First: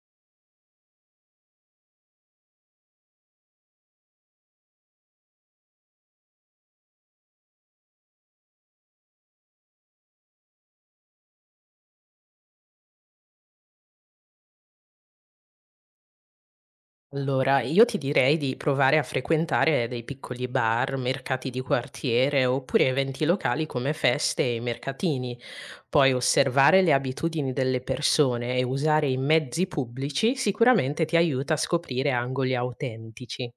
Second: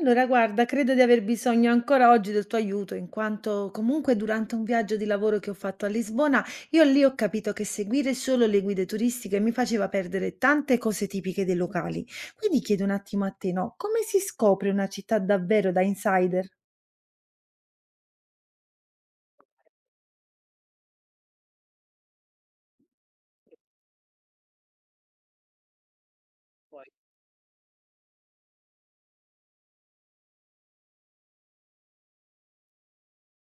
Allora, guarda, credo di aver bisogno ancora oggi del tuo aiuto, in quanto comunque durante un viaggio di lavoro che ho fatto a Lisbona, io lì ho capito che seguire solo le guide turistiche mi faceva perdere tante cose tipiche dei locali. Quindi chiedo un attimo a te, no, come si scopre una città davvero da insider? Allora, io ti direi di provare a frequentare dei piccoli bar, mercati di quartiere oppure eventi locali come feste e mercatini. Poi osservare le abitudini delle persone e usare i mezzi pubblici sicuramente ti aiuta a scoprire angoli autentici.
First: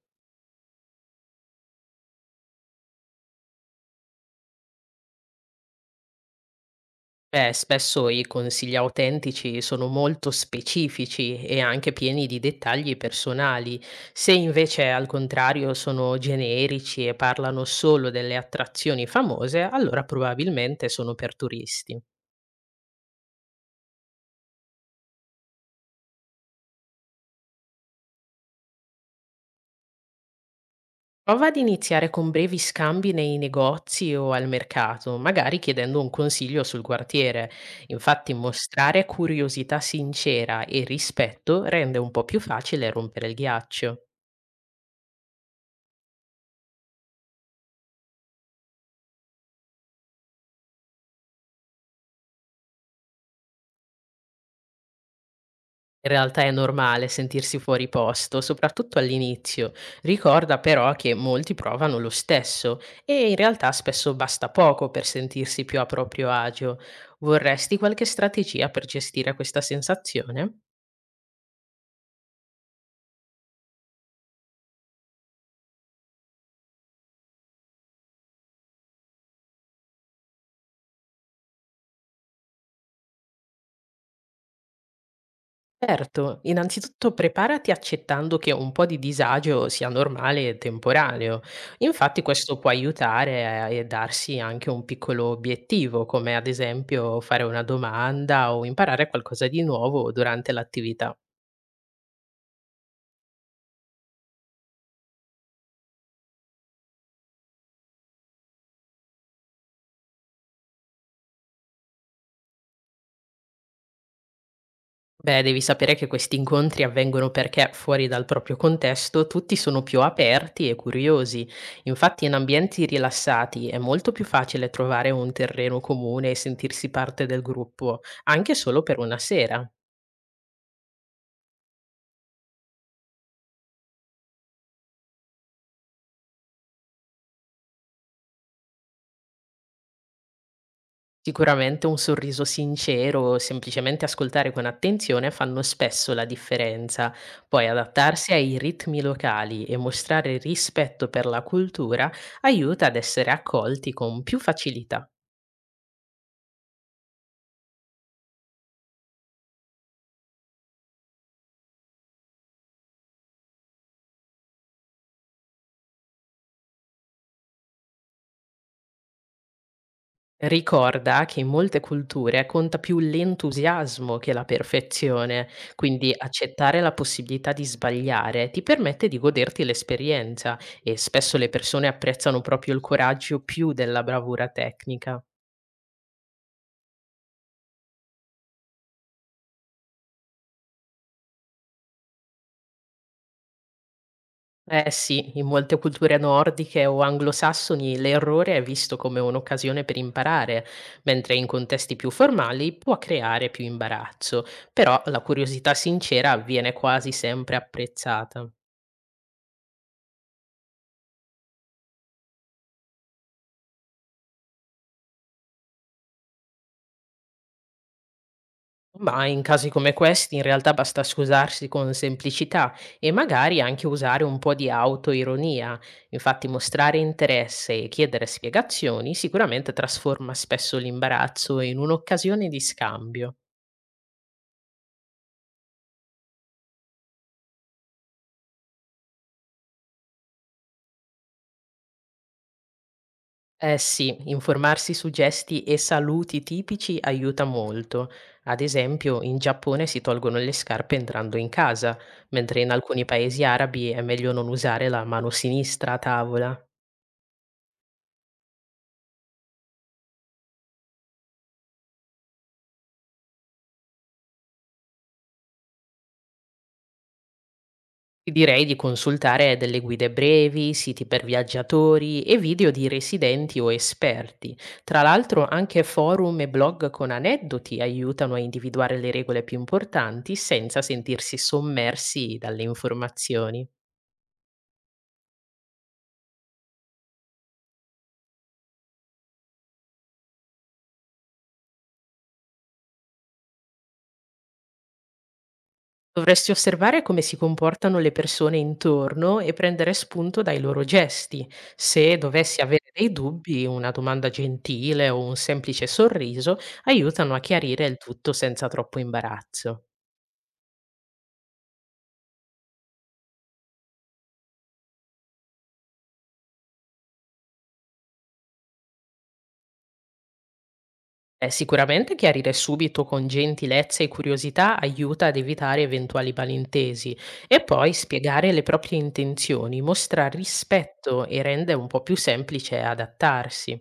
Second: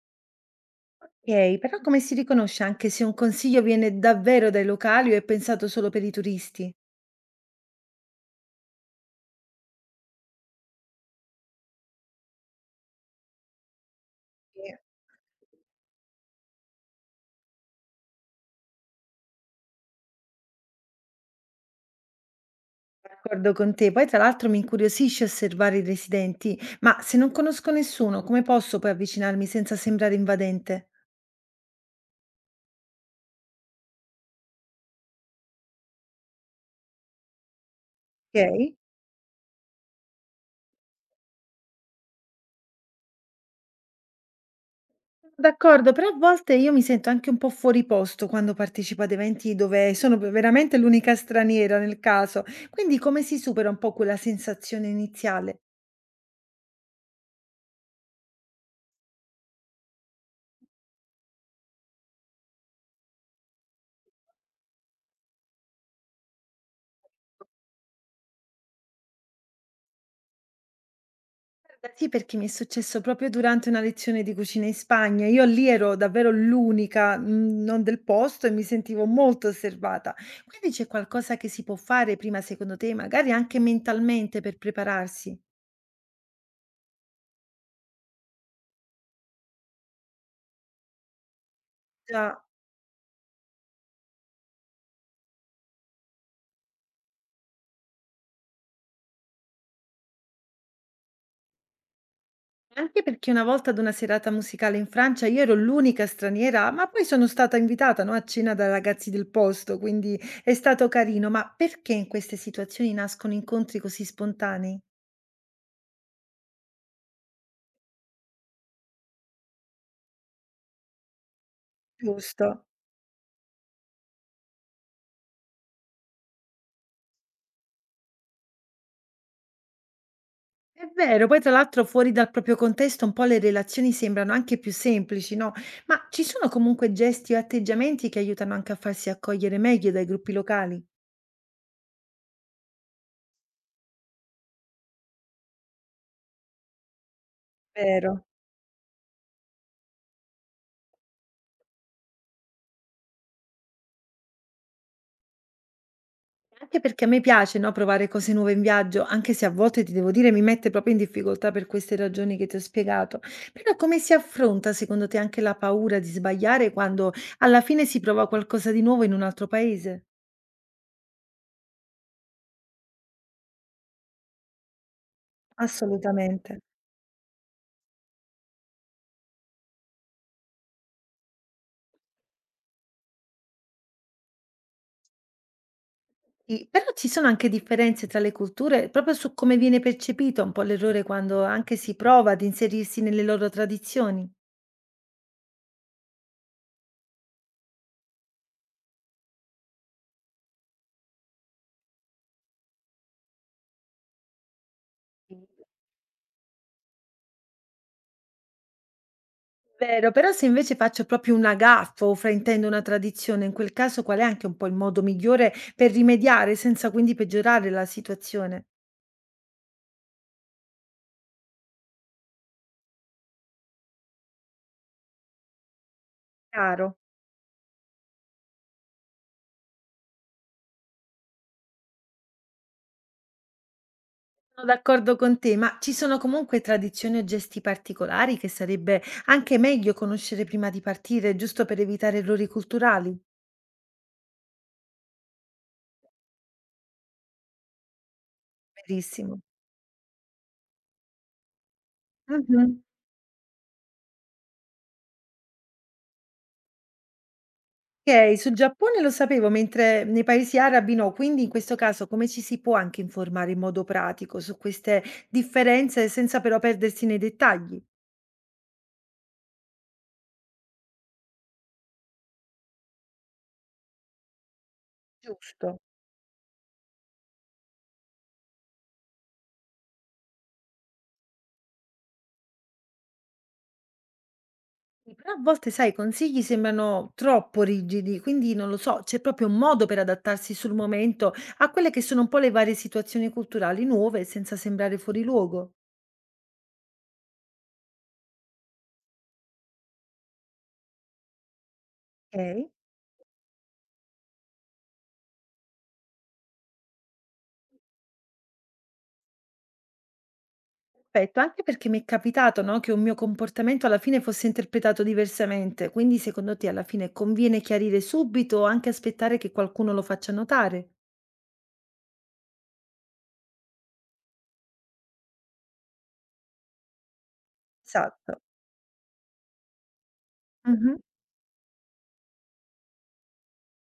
Ok, però come si riconosce anche se un consiglio viene davvero dai locali o è pensato solo per i turisti? Beh, spesso i consigli autentici sono molto specifici e anche pieni di dettagli personali. Se Sì. invece al contrario sono generici e parlano solo delle attrazioni famose, allora probabilmente sono per turisti. D'accordo con te. Poi tra l'altro mi incuriosisce osservare i residenti, ma se non conosco nessuno, come posso poi avvicinarmi senza sembrare invadente? Prova ad iniziare con brevi scambi nei negozi o al mercato, magari chiedendo un consiglio sul quartiere. Infatti, Ok, mostrare curiosità sincera e rispetto rende un po' più facile rompere il ghiaccio. d'accordo, però a volte io mi sento anche un po' fuori posto quando partecipo ad eventi dove sono veramente l'unica straniera nel caso. Quindi come si supera un po' quella sensazione iniziale? In realtà è normale sentirsi fuori posto, soprattutto all'inizio. Ricorda però che molti provano lo stesso e in realtà spesso basta poco per sentirsi più a proprio agio. Vorresti qualche strategia per gestire questa sensazione? Sì, perché mi è successo proprio durante una lezione di cucina in Spagna. Io lì ero davvero l'unica, non del posto, e mi sentivo molto osservata. Quindi c'è qualcosa che si può fare prima, secondo te, magari anche mentalmente per prepararsi? Certo, innanzitutto preparati accettando che un po' di disagio sia normale e temporaneo. Infatti Già, questo può aiutare a e darsi anche un piccolo obiettivo, come ad esempio fare una domanda o imparare qualcosa di nuovo durante l'attività. anche perché una volta ad una serata musicale in Francia io ero l'unica straniera, ma poi sono stata invitata, no, a cena da ragazzi del posto, quindi è stato carino. Ma perché in queste situazioni nascono incontri così spontanei? Beh, devi sapere che questi incontri avvengono perché fuori dal proprio contesto tutti sono più aperti e curiosi. Infatti, in Giusto. ambienti rilassati è molto più facile trovare un terreno comune e sentirsi parte del gruppo, anche solo per una sera. È vero, poi tra l'altro fuori dal proprio contesto un po' le relazioni sembrano anche più semplici, no? Ma ci sono comunque gesti o atteggiamenti che aiutano anche a farsi accogliere meglio dai gruppi locali? Sicuramente un sorriso sincero o semplicemente ascoltare con attenzione fanno spesso la differenza. Poi Vero. adattarsi ai ritmi locali e mostrare rispetto per la cultura aiuta ad essere accolti con più facilità. Anche perché a me piace, no, provare cose nuove in viaggio, anche se a volte ti devo dire mi mette proprio in difficoltà per queste ragioni che ti ho spiegato. Però come si affronta secondo te anche la paura di sbagliare quando alla fine si prova qualcosa di nuovo in un altro paese? Ricorda che in molte culture conta più l'entusiasmo che la perfezione, quindi Assolutamente. accettare la possibilità di sbagliare ti permette di goderti l'esperienza e spesso le persone apprezzano proprio il coraggio più della bravura tecnica. Sì, però ci sono anche differenze tra le culture, proprio su come viene percepito un po' l'errore quando anche si prova ad inserirsi nelle loro tradizioni. Eh sì, in molte culture nordiche o anglosassoni l'errore è visto come un'occasione per imparare, mentre in contesti più formali può creare più imbarazzo, però la curiosità sincera viene quasi sempre apprezzata. Vero, però se invece faccio proprio una gaffa o fraintendo una tradizione, in quel caso qual è anche un po' il modo migliore per rimediare senza quindi peggiorare la situazione? Ma in casi come questi in realtà basta scusarsi con semplicità e magari anche usare un po' di autoironia. Infatti Chiaro. mostrare interesse e chiedere spiegazioni sicuramente trasforma spesso l'imbarazzo in un'occasione di scambio. Sono d'accordo con te, ma ci sono comunque tradizioni o gesti particolari che sarebbe anche meglio conoscere prima di partire, giusto per evitare errori culturali? Eh sì, informarsi su gesti e saluti tipici aiuta molto. Ad esempio, in Verissimo. Giappone si tolgono le scarpe entrando in casa, mentre in Mhm. alcuni paesi arabi è meglio non usare la mano sinistra a tavola. Okay, sul Giappone lo sapevo, mentre nei paesi arabi no, quindi in questo caso come ci si può anche informare in modo pratico su queste differenze senza però perdersi nei dettagli? Ti direi di consultare delle guide brevi, siti per viaggiatori e video di residenti o esperti. Tra l'altro Giusto. anche forum e blog con aneddoti aiutano a individuare le regole più importanti senza sentirsi sommersi dalle informazioni. Però a volte, sai, i consigli sembrano troppo rigidi, quindi non lo so, c'è proprio un modo per adattarsi sul momento a quelle che sono un po' le varie situazioni culturali nuove senza sembrare fuori luogo? Dovresti osservare come si comportano le persone intorno e prendere spunto dai loro gesti. Se dovessi Ok. avere dei dubbi, una domanda gentile o un semplice sorriso aiutano a chiarire il tutto senza troppo imbarazzo. Perfetto, anche perché mi è capitato, no, che un mio comportamento alla fine fosse interpretato diversamente, quindi secondo te alla fine conviene chiarire subito o anche aspettare che qualcuno lo faccia notare? Beh, sicuramente chiarire subito con gentilezza e curiosità aiuta ad evitare eventuali malintesi e poi Esatto. spiegare le proprie intenzioni mostra Mhm. rispetto e rende un po' più semplice adattarsi.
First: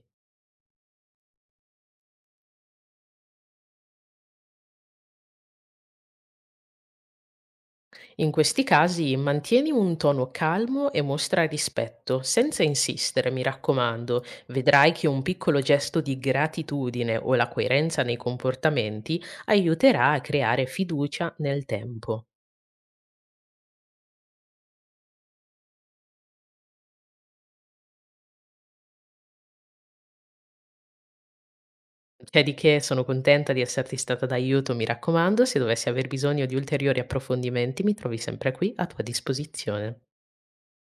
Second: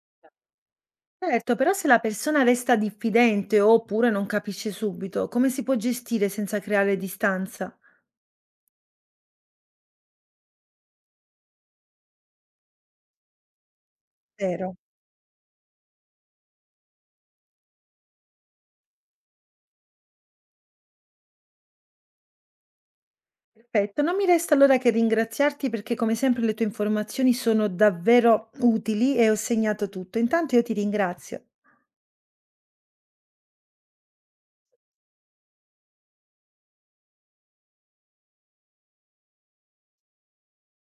Certo, però se la persona resta diffidente oppure non capisce subito, come si può gestire senza creare distanza? In questi casi mantieni un tono calmo e mostra rispetto, senza insistere, mi raccomando. Vero. Vedrai che un piccolo gesto di gratitudine o la coerenza nei comportamenti aiuterà a creare fiducia nel tempo. Perfetto, non mi resta allora che ringraziarti perché come sempre le tue informazioni sono davvero utili e ho segnato tutto. Intanto io ti ringrazio. C'è di che, sono contenta di esserti stata d'aiuto, mi raccomando, se dovessi aver bisogno di ulteriori approfondimenti mi trovi sempre qui a tua disposizione.